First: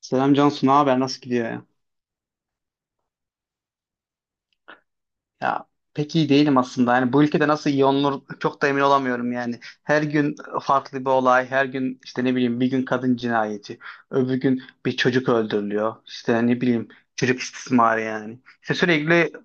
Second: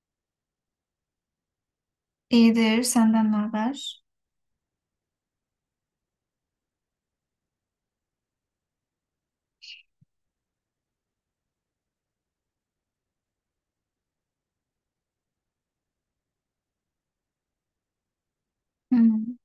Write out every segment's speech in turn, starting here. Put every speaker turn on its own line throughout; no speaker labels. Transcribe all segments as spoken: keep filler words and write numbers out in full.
Selam Cansu, ne haber? Nasıl gidiyor ya?
İyidir, senden ne haber?
Ya pek iyi değilim aslında. Yani bu ülkede nasıl iyi olunur çok da emin olamıyorum yani. Her gün farklı bir olay, her gün işte ne bileyim bir gün kadın cinayeti, öbür gün bir çocuk öldürülüyor. İşte ne bileyim çocuk istismarı yani. İşte sürekli
Hmm.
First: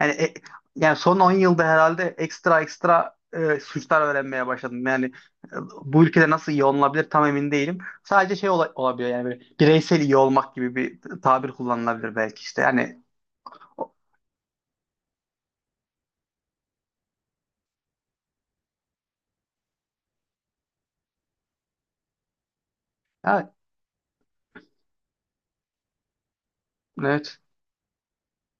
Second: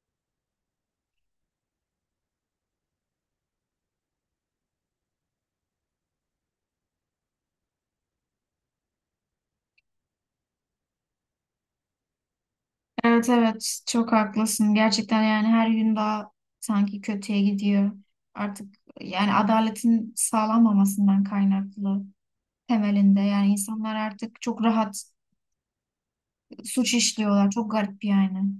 yani e- yani son on yılda herhalde ekstra ekstra e, suçlar öğrenmeye başladım. Yani e, bu ülkede nasıl iyi olunabilir tam emin değilim. Sadece şey ola- olabiliyor yani böyle bireysel iyi olmak gibi bir tabir kullanılabilir belki işte. Yani
Evet evet, çok haklısın. Gerçekten yani her gün daha sanki kötüye gidiyor. Artık yani adaletin sağlanmamasından kaynaklı temelinde. Yani insanlar artık çok rahat suç
evet.
işliyorlar. Çok garip yani.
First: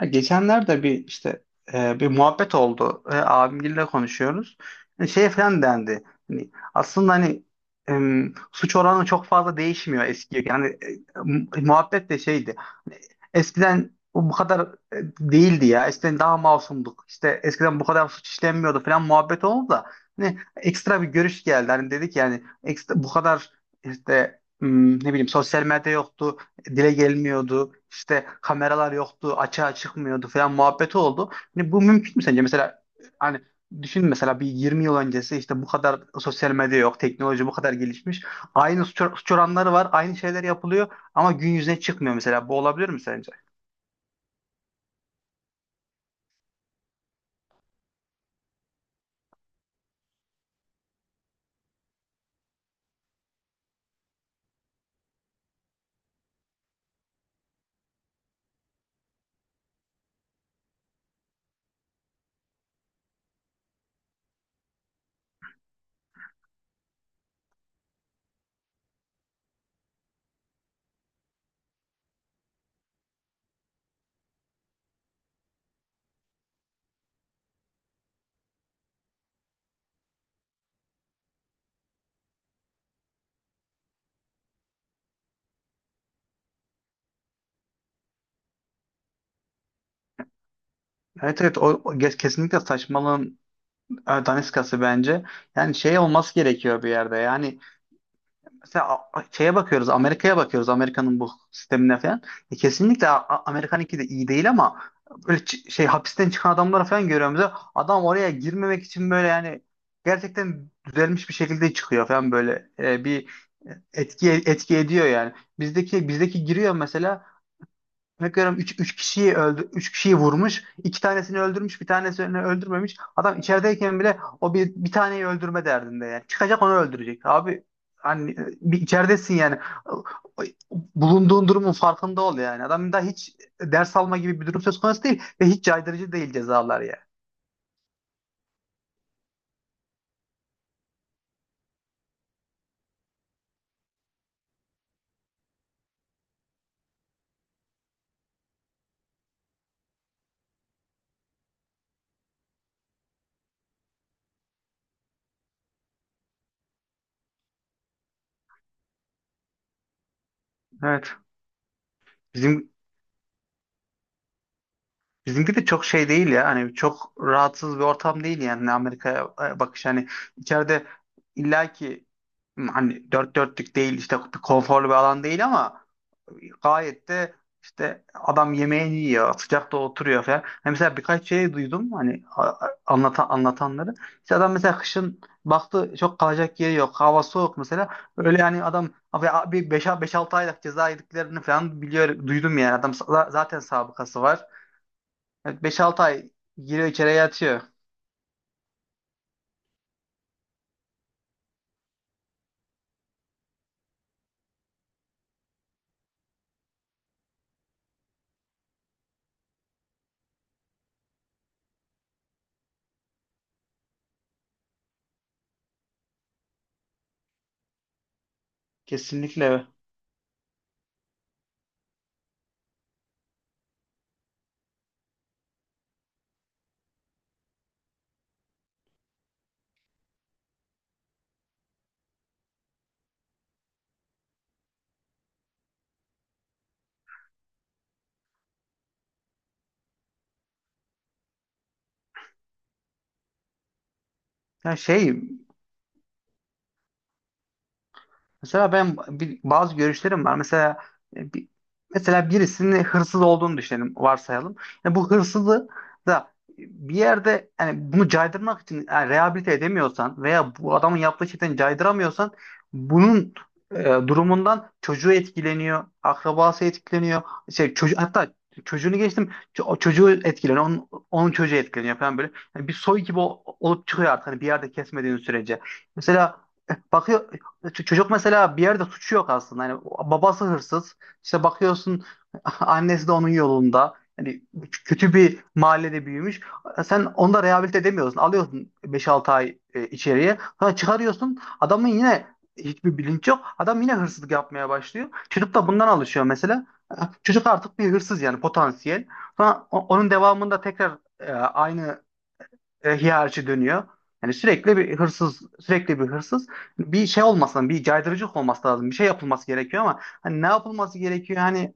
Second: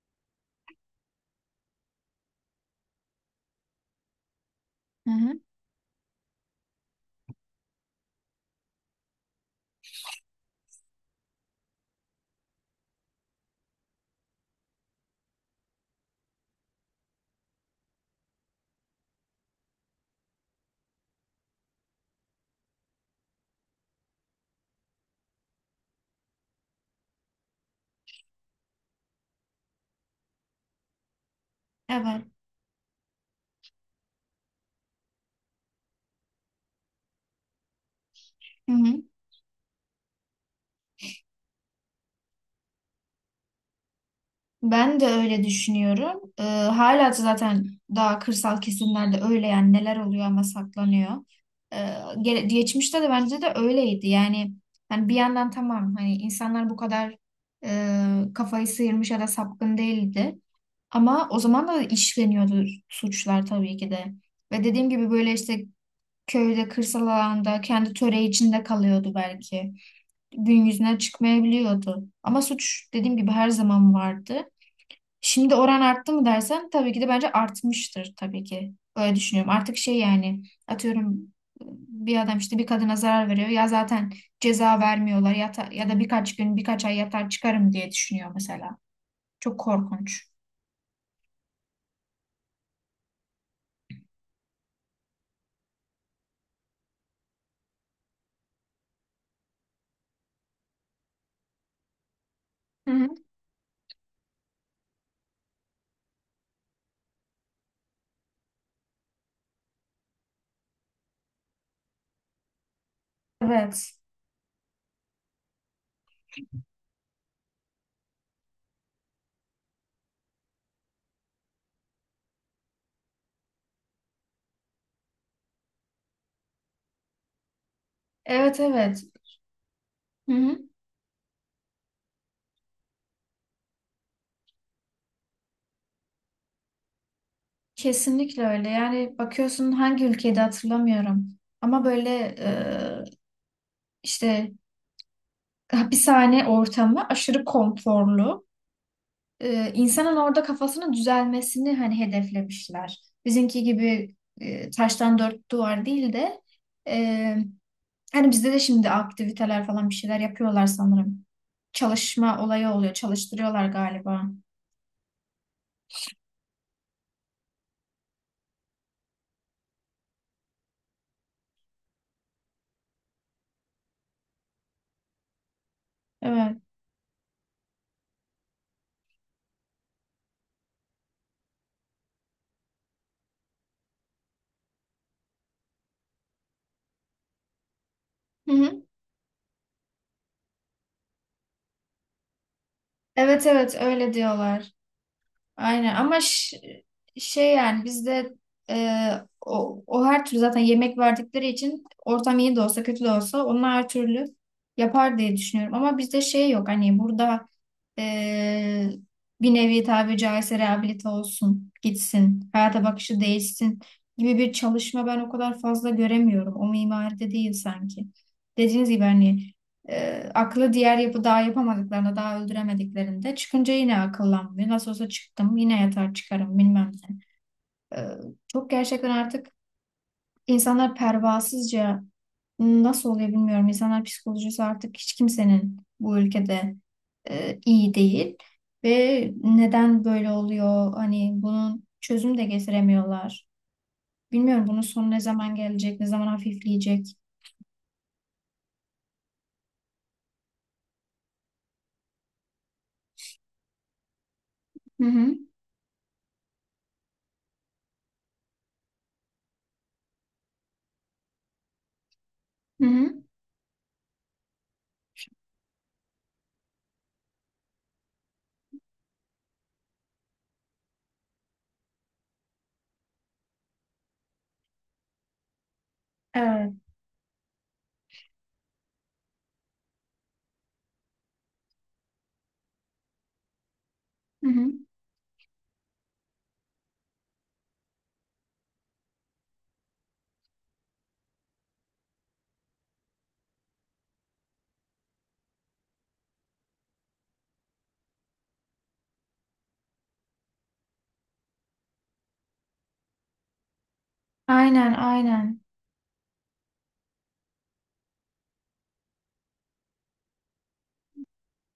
Ya geçenlerde bir işte e, bir muhabbet oldu. E, abimgille konuşuyoruz. E,
Hı
şey
hı.
falan dendi. Hani aslında hani em, suç oranı çok fazla değişmiyor eskiye. Yani e, mu- muhabbet de şeydi. Hani eskiden bu bu kadar e, değildi ya. Eskiden daha masumduk. İşte eskiden bu kadar suç işlenmiyordu falan muhabbet oldu da hani ekstra bir görüş geldi. Hani dedik yani ekstra, bu kadar işte m, ne bileyim sosyal medya yoktu dile gelmiyordu. İşte kameralar yoktu, açığa çıkmıyordu falan muhabbeti oldu. Hani bu mümkün mü
Evet.
sence? Mesela hani düşün mesela bir yirmi yıl öncesi işte bu kadar sosyal medya yok, teknoloji bu kadar gelişmiş.
Hı
Aynı suç,
hı.
suç oranları var, aynı şeyler yapılıyor ama gün yüzüne çıkmıyor mesela. Bu olabilir mi sence?
Ben de öyle düşünüyorum. Ee, hala da zaten daha kırsal kesimlerde öyle yani neler oluyor ama saklanıyor. Ee, gele- Geçmişte de bence de öyleydi. Yani yani bir yandan tamam hani insanlar bu kadar e, kafayı sıyırmış ya da sapkın değildi. Ama o zaman da işleniyordu suçlar tabii ki de. Ve dediğim gibi böyle işte köyde, kırsal alanda kendi töre içinde kalıyordu belki. Gün yüzüne çıkmayabiliyordu. Ama suç dediğim gibi her zaman vardı. Şimdi oran arttı mı dersen tabii ki de bence artmıştır tabii ki. Öyle düşünüyorum. Artık şey yani atıyorum bir adam işte bir kadına zarar veriyor ya zaten ceza vermiyorlar ya, ta- ya da birkaç gün birkaç ay yatar çıkarım diye düşünüyor mesela. Çok korkunç.
Evet, evet, o, o kes- kesinlikle saçmalığın e, daniskası bence. Yani şey olması gerekiyor bir yerde. Yani mesela a- a- şeye bakıyoruz, Amerika'ya bakıyoruz, Amerika'nın bu sistemine falan. E,
Hı hı.
kesinlikle A- A- Amerika'nınki de iyi değil ama böyle çı- şey hapisten çıkan adamları falan görüyoruz. Ya, adam oraya girmemek için böyle yani gerçekten düzelmiş bir şekilde çıkıyor falan böyle E, bir
Evet.
etki etki ediyor yani. Bizdeki bizdeki giriyor mesela. Bakıyorum üç üç kişiyi öldü üç kişiyi vurmuş. İki tanesini öldürmüş, bir tanesini öldürmemiş. Adam içerideyken bile o bir bir taneyi öldürme derdinde yani. Çıkacak onu öldürecek. Abi hani e,
Evet
bir
evet.
içeridesin yani.
Hı hı.
Bulunduğun durumun farkında ol yani. Adam da hiç ders alma gibi bir durum söz konusu değil ve hiç caydırıcı değil cezalar ya.
Kesinlikle öyle. Yani bakıyorsun hangi ülkede hatırlamıyorum. Ama böyle e, işte hapishane ortamı aşırı konforlu. e, insanın orada kafasının düzelmesini hani hedeflemişler. Bizimki gibi e, taştan dört duvar değil de e, hani bizde de şimdi aktiviteler falan bir şeyler yapıyorlar
Evet.
sanırım. Çalışma olayı
Bizim
oluyor, çalıştırıyorlar galiba.
Bizimki de çok şey değil ya. Hani çok rahatsız bir ortam değil yani Amerika'ya e, bakış hani içeride illaki hani dört dörtlük değil işte bir konforlu bir alan değil ama
Evet.
gayet de işte adam yemeğini yiyor, sıcakta oturuyor falan. Hani mesela birkaç şey duydum hani a- a- anlatan anlatanları. İşte adam mesela kışın baktı çok kalacak yeri yok, hava soğuk mesela. Öyle
Hı
yani
hı.
adam abi bir beş altı aylık ceza yediklerini falan biliyor duydum yani adam za-
Evet
zaten
evet öyle
sabıkası var.
diyorlar.
Evet,
Aynen
beş altı
ama
ay
ş-
giriyor içeriye
şey
yatıyor.
yani bizde e, o, o her türlü zaten yemek verdikleri için ortam iyi de olsa kötü de olsa onlar her türlü yapar diye düşünüyorum. Ama bizde şey yok hani burada e, bir nevi tabi caizse rehabilite olsun, gitsin, hayata bakışı değişsin gibi bir çalışma ben o kadar fazla göremiyorum. O mimaride değil sanki. Dediğiniz gibi hani
Kesinlikle.
e, aklı diğer yapı daha yapamadıklarında, daha öldüremediklerinde çıkınca yine akıllanmıyor. Nasıl olsa çıktım, yine yatar çıkarım bilmem ne. E, çok gerçekten artık insanlar pervasızca nasıl oluyor bilmiyorum. İnsanlar psikolojisi artık hiç kimsenin bu ülkede e, iyi değil. Ve neden böyle oluyor? Hani bunun çözüm de getiremiyorlar. Bilmiyorum
Yani
bunun sonu ne
şey,
zaman gelecek, ne zaman hafifleyecek.
mesela ben bir, bazı görüşlerim var. Mesela e, bir, mesela birisinin hırsız olduğunu düşünelim, varsayalım. Yani
Hı
bu
hı.
hırsızı da bir yerde yani bunu caydırmak için yani rehabilite edemiyorsan veya bu adamın yaptığı şeyden caydıramıyorsan
Hı hı.
bunun e, durumundan çocuğu etkileniyor, akrabası etkileniyor. Şey, çocuğu, hatta çocuğunu geçtim ço- o çocuğu etkileniyor, onun, onun çocuğu etkileniyor falan böyle. Yani bir soy gibi o- olup çıkıyor artık hani bir yerde kesmediğin sürece. Mesela
Evet.
e, bakıyor ç- çocuk mesela bir yerde suçu yok aslında. Hani babası hırsız. İşte bakıyorsun annesi de onun yolunda. Hani
Hı hı.
kötü bir mahallede büyümüş. Sen onu da rehabilite edemiyorsun. Alıyorsun beş altı ay e, içeriye. Sonra çıkarıyorsun. Adamın yine hiçbir bilinç yok. Adam yine hırsızlık yapmaya başlıyor. Çocuk da bundan alışıyor mesela. Çocuk artık bir hırsız yani potansiyel. Sonra o- onun devamında tekrar e, aynı e, hiyerarşi dönüyor. Yani sürekli
Aynen,
bir hırsız,
aynen.
sürekli bir hırsız. Bir şey olmasın, bir caydırıcılık olması lazım. Bir şey yapılması gerekiyor ama hani ne yapılması gerekiyor? Hani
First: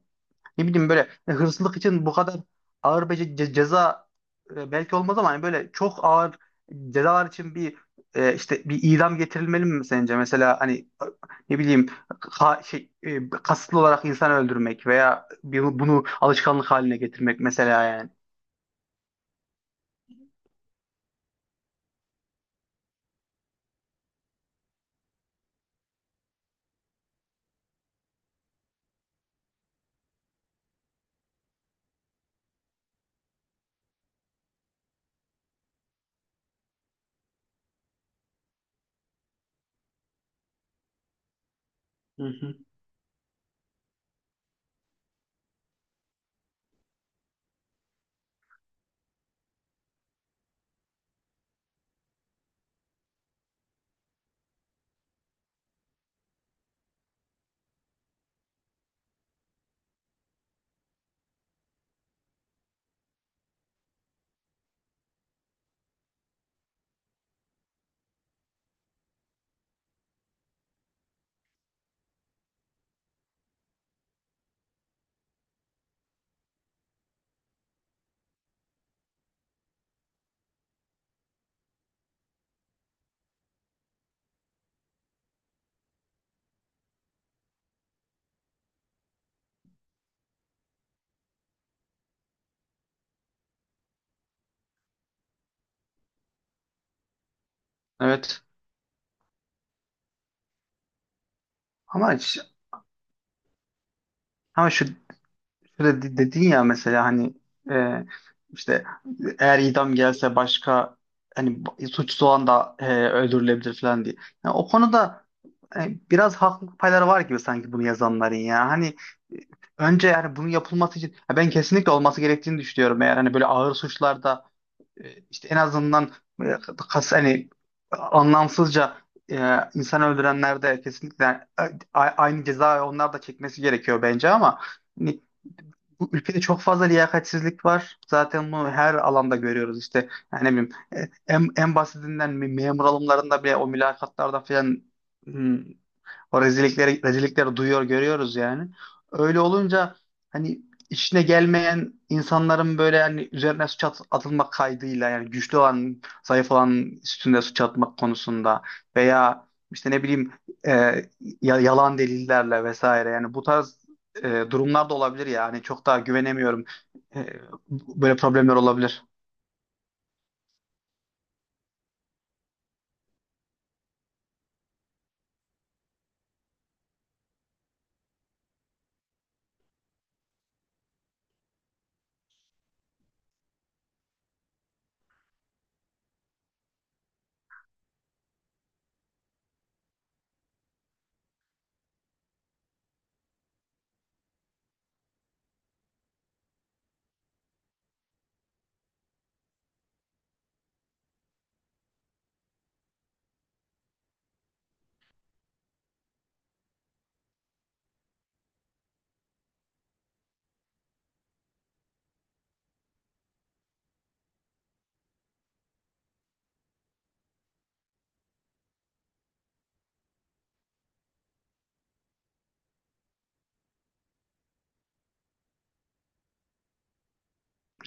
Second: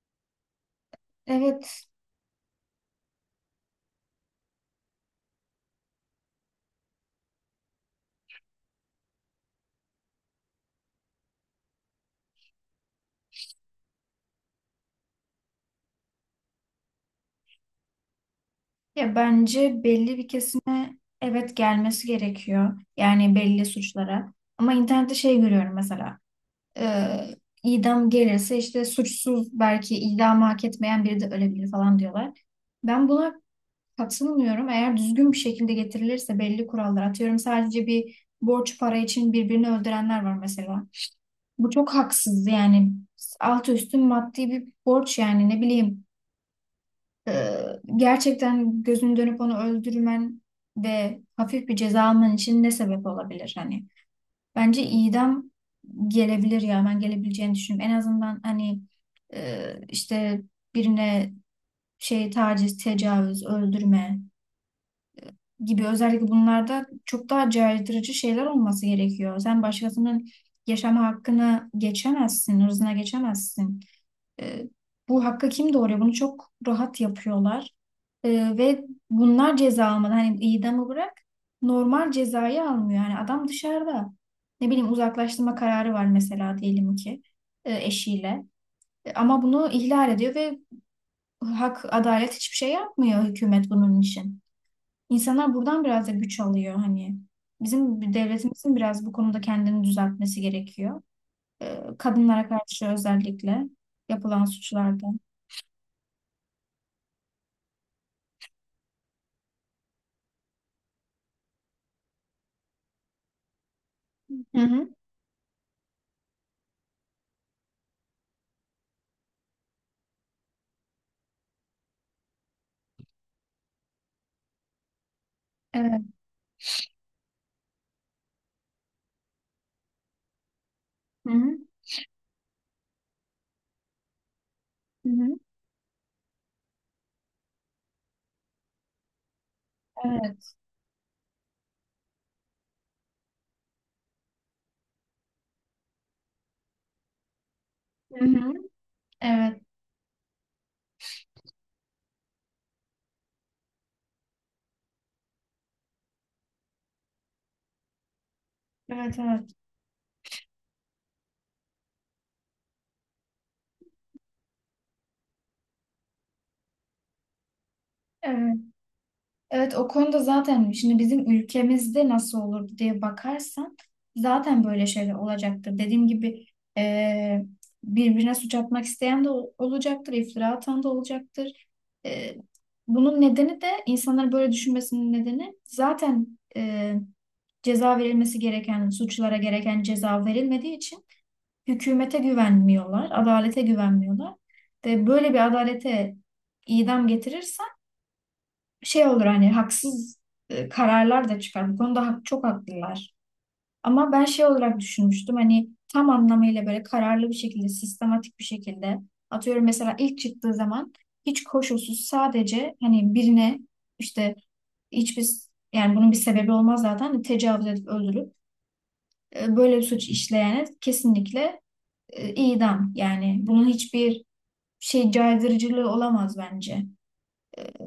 ne bileyim böyle e, hırsızlık
Evet,
için bu kadar ağır bir ce- ce- ceza e, belki olmaz ama hani böyle çok ağır cezalar için bir e, işte bir idam getirilmeli mi sence? Mesela hani e, ne bileyim ha- şey, e, kasıtlı olarak insan öldürmek veya bir- bunu alışkanlık haline getirmek mesela yani.
ya bence belli bir kesime evet gelmesi gerekiyor. Yani belli suçlara. Ama internette şey görüyorum mesela. E, idam gelirse işte suçsuz belki idamı hak etmeyen biri de ölebilir falan diyorlar. Ben buna katılmıyorum. Eğer düzgün bir şekilde getirilirse belli kurallar atıyorum. Sadece bir borç para için birbirini öldürenler var mesela. Bu çok
Hı
haksız
hı.
yani alt üstü maddi bir borç yani ne bileyim. Ee, Gerçekten gözünü dönüp onu öldürmen ve hafif bir ceza alman için ne sebep olabilir hani? Bence idam gelebilir ya ben gelebileceğini düşünüyorum. En azından hani e, işte birine şey taciz, tecavüz, öldürme gibi özellikle bunlarda çok daha caydırıcı şeyler olması gerekiyor. Sen başkasının yaşama hakkını geçemezsin, hırzına geçemezsin. E, Bu hakka kim doğuruyor? Bunu çok rahat yapıyorlar. E, Ve bunlar ceza almadan hani idamı bırak normal cezayı almıyor. Yani adam dışarıda ne bileyim uzaklaştırma kararı var mesela diyelim ki e, eşiyle. E, ama bunu ihlal ediyor ve hak adalet hiçbir şey yapmıyor hükümet bunun için. İnsanlar buradan biraz da güç alıyor hani. Bizim
Evet.
devletimizin biraz bu konuda kendini düzeltmesi gerekiyor. E,
Ama ş-
kadınlara karşı özellikle yapılan
ama şu,
suçlarda.
şöyle de- dedin ya mesela hani e, işte eğer idam gelse başka hani b- suçsuz olan da e, öldürülebilir falan diye. Yani
Hı
o
hı.
konuda e, biraz haklılık payları var gibi sanki bunu yazanların ya. Hani e, önce yani bunun yapılması için ya ben kesinlikle olması gerektiğini düşünüyorum. Eğer hani böyle ağır suçlarda e, işte en
Evet.
azından e, kas hani anlamsızca e, insan öldürenler de kesinlikle
Hı hı.
e, a- aynı cezayı onlar da çekmesi gerekiyor bence ama
Hı
hani
hı.
bu ülkede çok fazla liyakatsizlik var. Zaten bunu her alanda görüyoruz işte. Yani ne
Evet.
bileyim e, en, en basitinden me- memur alımlarında bile o mülakatlarda falan hmm, o rezillikleri, rezillikleri duyuyor,
Hı
görüyoruz
hı.
yani. Öyle
Evet.
olunca hani işine gelmeyen insanların böyle hani üzerine suç at- atılmak kaydıyla yani güçlü olan, zayıf olanın üstünde suç atmak konusunda
Evet.
veya
Evet.
işte ne bileyim e, ya- yalan delillerle vesaire yani bu tarz e, durumlar da olabilir yani çok daha güvenemiyorum. E, Böyle problemler
Evet.
olabilir.
Evet. O konuda zaten şimdi bizim ülkemizde nasıl olurdu diye bakarsan zaten böyle şeyler olacaktır. Dediğim gibi eee, birbirine suç atmak isteyen de ol- olacaktır. İftira atan da olacaktır. Eee, bunun nedeni de insanların böyle düşünmesinin nedeni zaten eee ceza verilmesi gereken suçlara gereken ceza verilmediği için hükümete güvenmiyorlar, adalete güvenmiyorlar. Ve böyle bir adalete idam getirirsen şey olur hani haksız e, kararlar da çıkar. Bu konuda hak, çok haklılar. Ama ben şey olarak düşünmüştüm hani tam anlamıyla böyle kararlı bir şekilde, sistematik bir şekilde atıyorum mesela ilk çıktığı zaman hiç koşulsuz sadece hani birine işte hiçbir yani bunun bir sebebi olmaz zaten tecavüz edip öldürüp e, böyle bir suç işleyene kesinlikle e, idam. Yani bunun hiçbir şey caydırıcılığı olamaz bence.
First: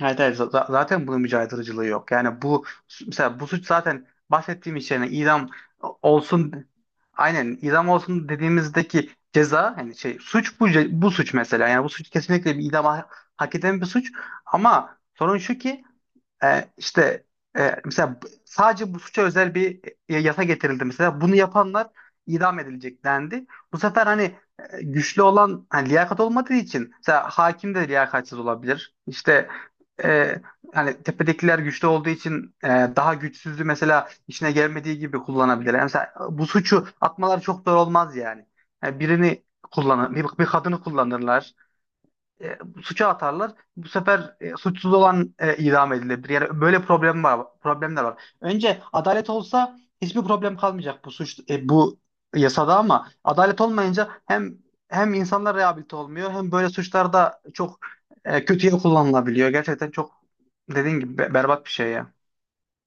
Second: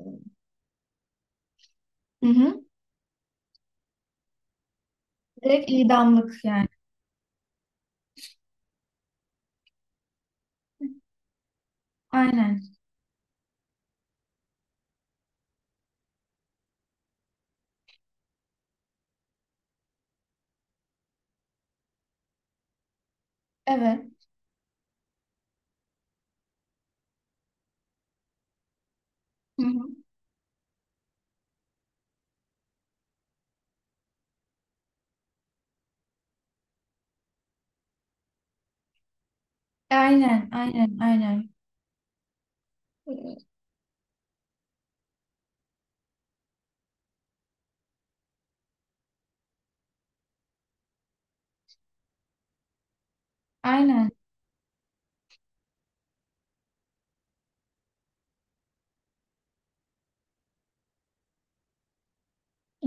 Evet, evet. Z- z- zaten bunun mücadeleciliği yok.
Hı
Yani
hı.
bu mesela bu suç zaten bahsettiğim iş yani idam
Direkt idamlık
olsun,
yani.
aynen idam olsun dediğimizdeki ceza hani şey suç bu ce- bu suç mesela. Yani bu suç kesinlikle bir
Aynen.
idam ha- hak eden bir suç ama sorun şu ki e, işte e, mesela b- sadece bu suça özel bir e, yasa getirildi mesela. Bunu yapanlar idam edilecek dendi. Bu sefer
Evet.
hani e, güçlü olan hani liyakat olmadığı için mesela hakim de liyakatsiz olabilir. İşte
Hı hı.
e, hani tepedekiler güçlü olduğu için e, daha güçsüzü mesela işine gelmediği gibi kullanabilir. Yani mesela e, bu suçu atmaları çok zor olmaz yani. Yani birini kullanır, bir, bir
Aynen,
kadını
aynen, aynen.
kullanırlar e, suça
Ee,
atarlar. Bu sefer e, suçsuz olan e, idam edilebilir. Yani böyle problem var, problemler var. Önce adalet olsa hiçbir problem kalmayacak bu suç e, bu yasada ama adalet olmayınca
Aynen.
hem hem insanlar rehabilite olmuyor hem böyle suçlarda çok e, kötüye kullanılabiliyor. Gerçekten çok dediğin gibi be- berbat bir şey ya.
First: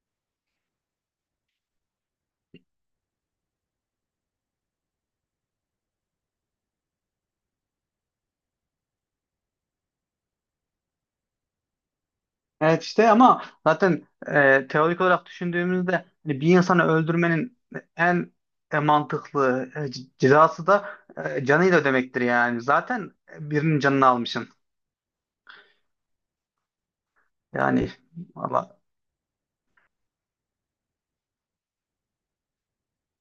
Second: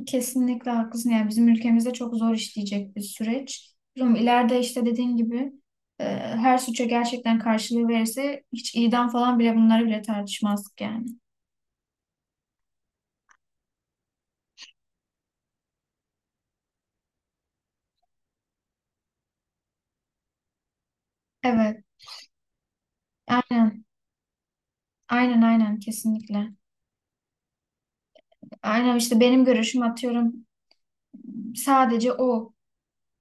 Kesinlikle haklısın. Yani bizim ülkemizde çok zor işleyecek bir süreç. Bilmiyorum, ileride işte dediğin gibi e, her suça gerçekten karşılığı verirse hiç idam falan bile bunları bile tartışmazdık yani.
Evet işte ama zaten e, teorik olarak düşündüğümüzde hani bir insanı öldürmenin en e, mantıklı e, c- cezası da e, canıyla
Evet.
ödemektir yani. Zaten e, birinin
Aynen.
canını almışsın.
Aynen aynen kesinlikle.
Yani valla
Aynen işte benim görüşüm atıyorum sadece o.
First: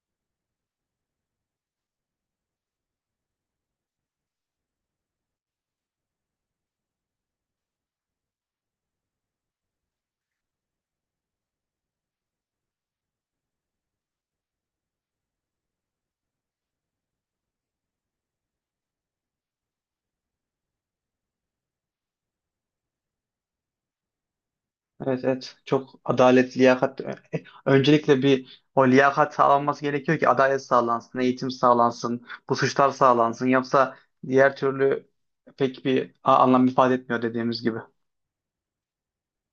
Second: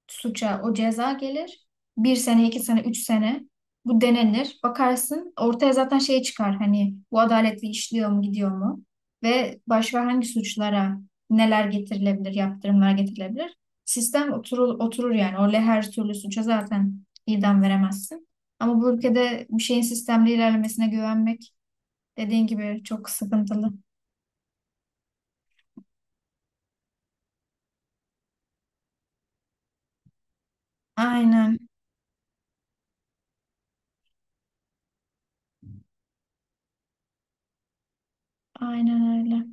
Suça o ceza gelir. Bir sene, iki sene, üç sene bu denenir. Bakarsın ortaya zaten şey çıkar hani bu adaletli işliyor mu gidiyor mu? Ve başka hangi suçlara neler getirilebilir, yaptırımlar getirilebilir? Sistem oturur, oturur yani. Orada her türlü suça zaten idam veremezsin. Ama bu ülkede bir şeyin sistemli ilerlemesine güvenmek dediğin gibi çok sıkıntılı.
evet, evet, çok adalet, liyakat. e, Öncelikle bir o liyakat sağlanması gerekiyor ki adalet sağlansın, eğitim
Aynen,
sağlansın, bu suçlar sağlansın. Yoksa diğer türlü pek bir a- anlam ifade etmiyor dediğimiz gibi.
aynen öyle.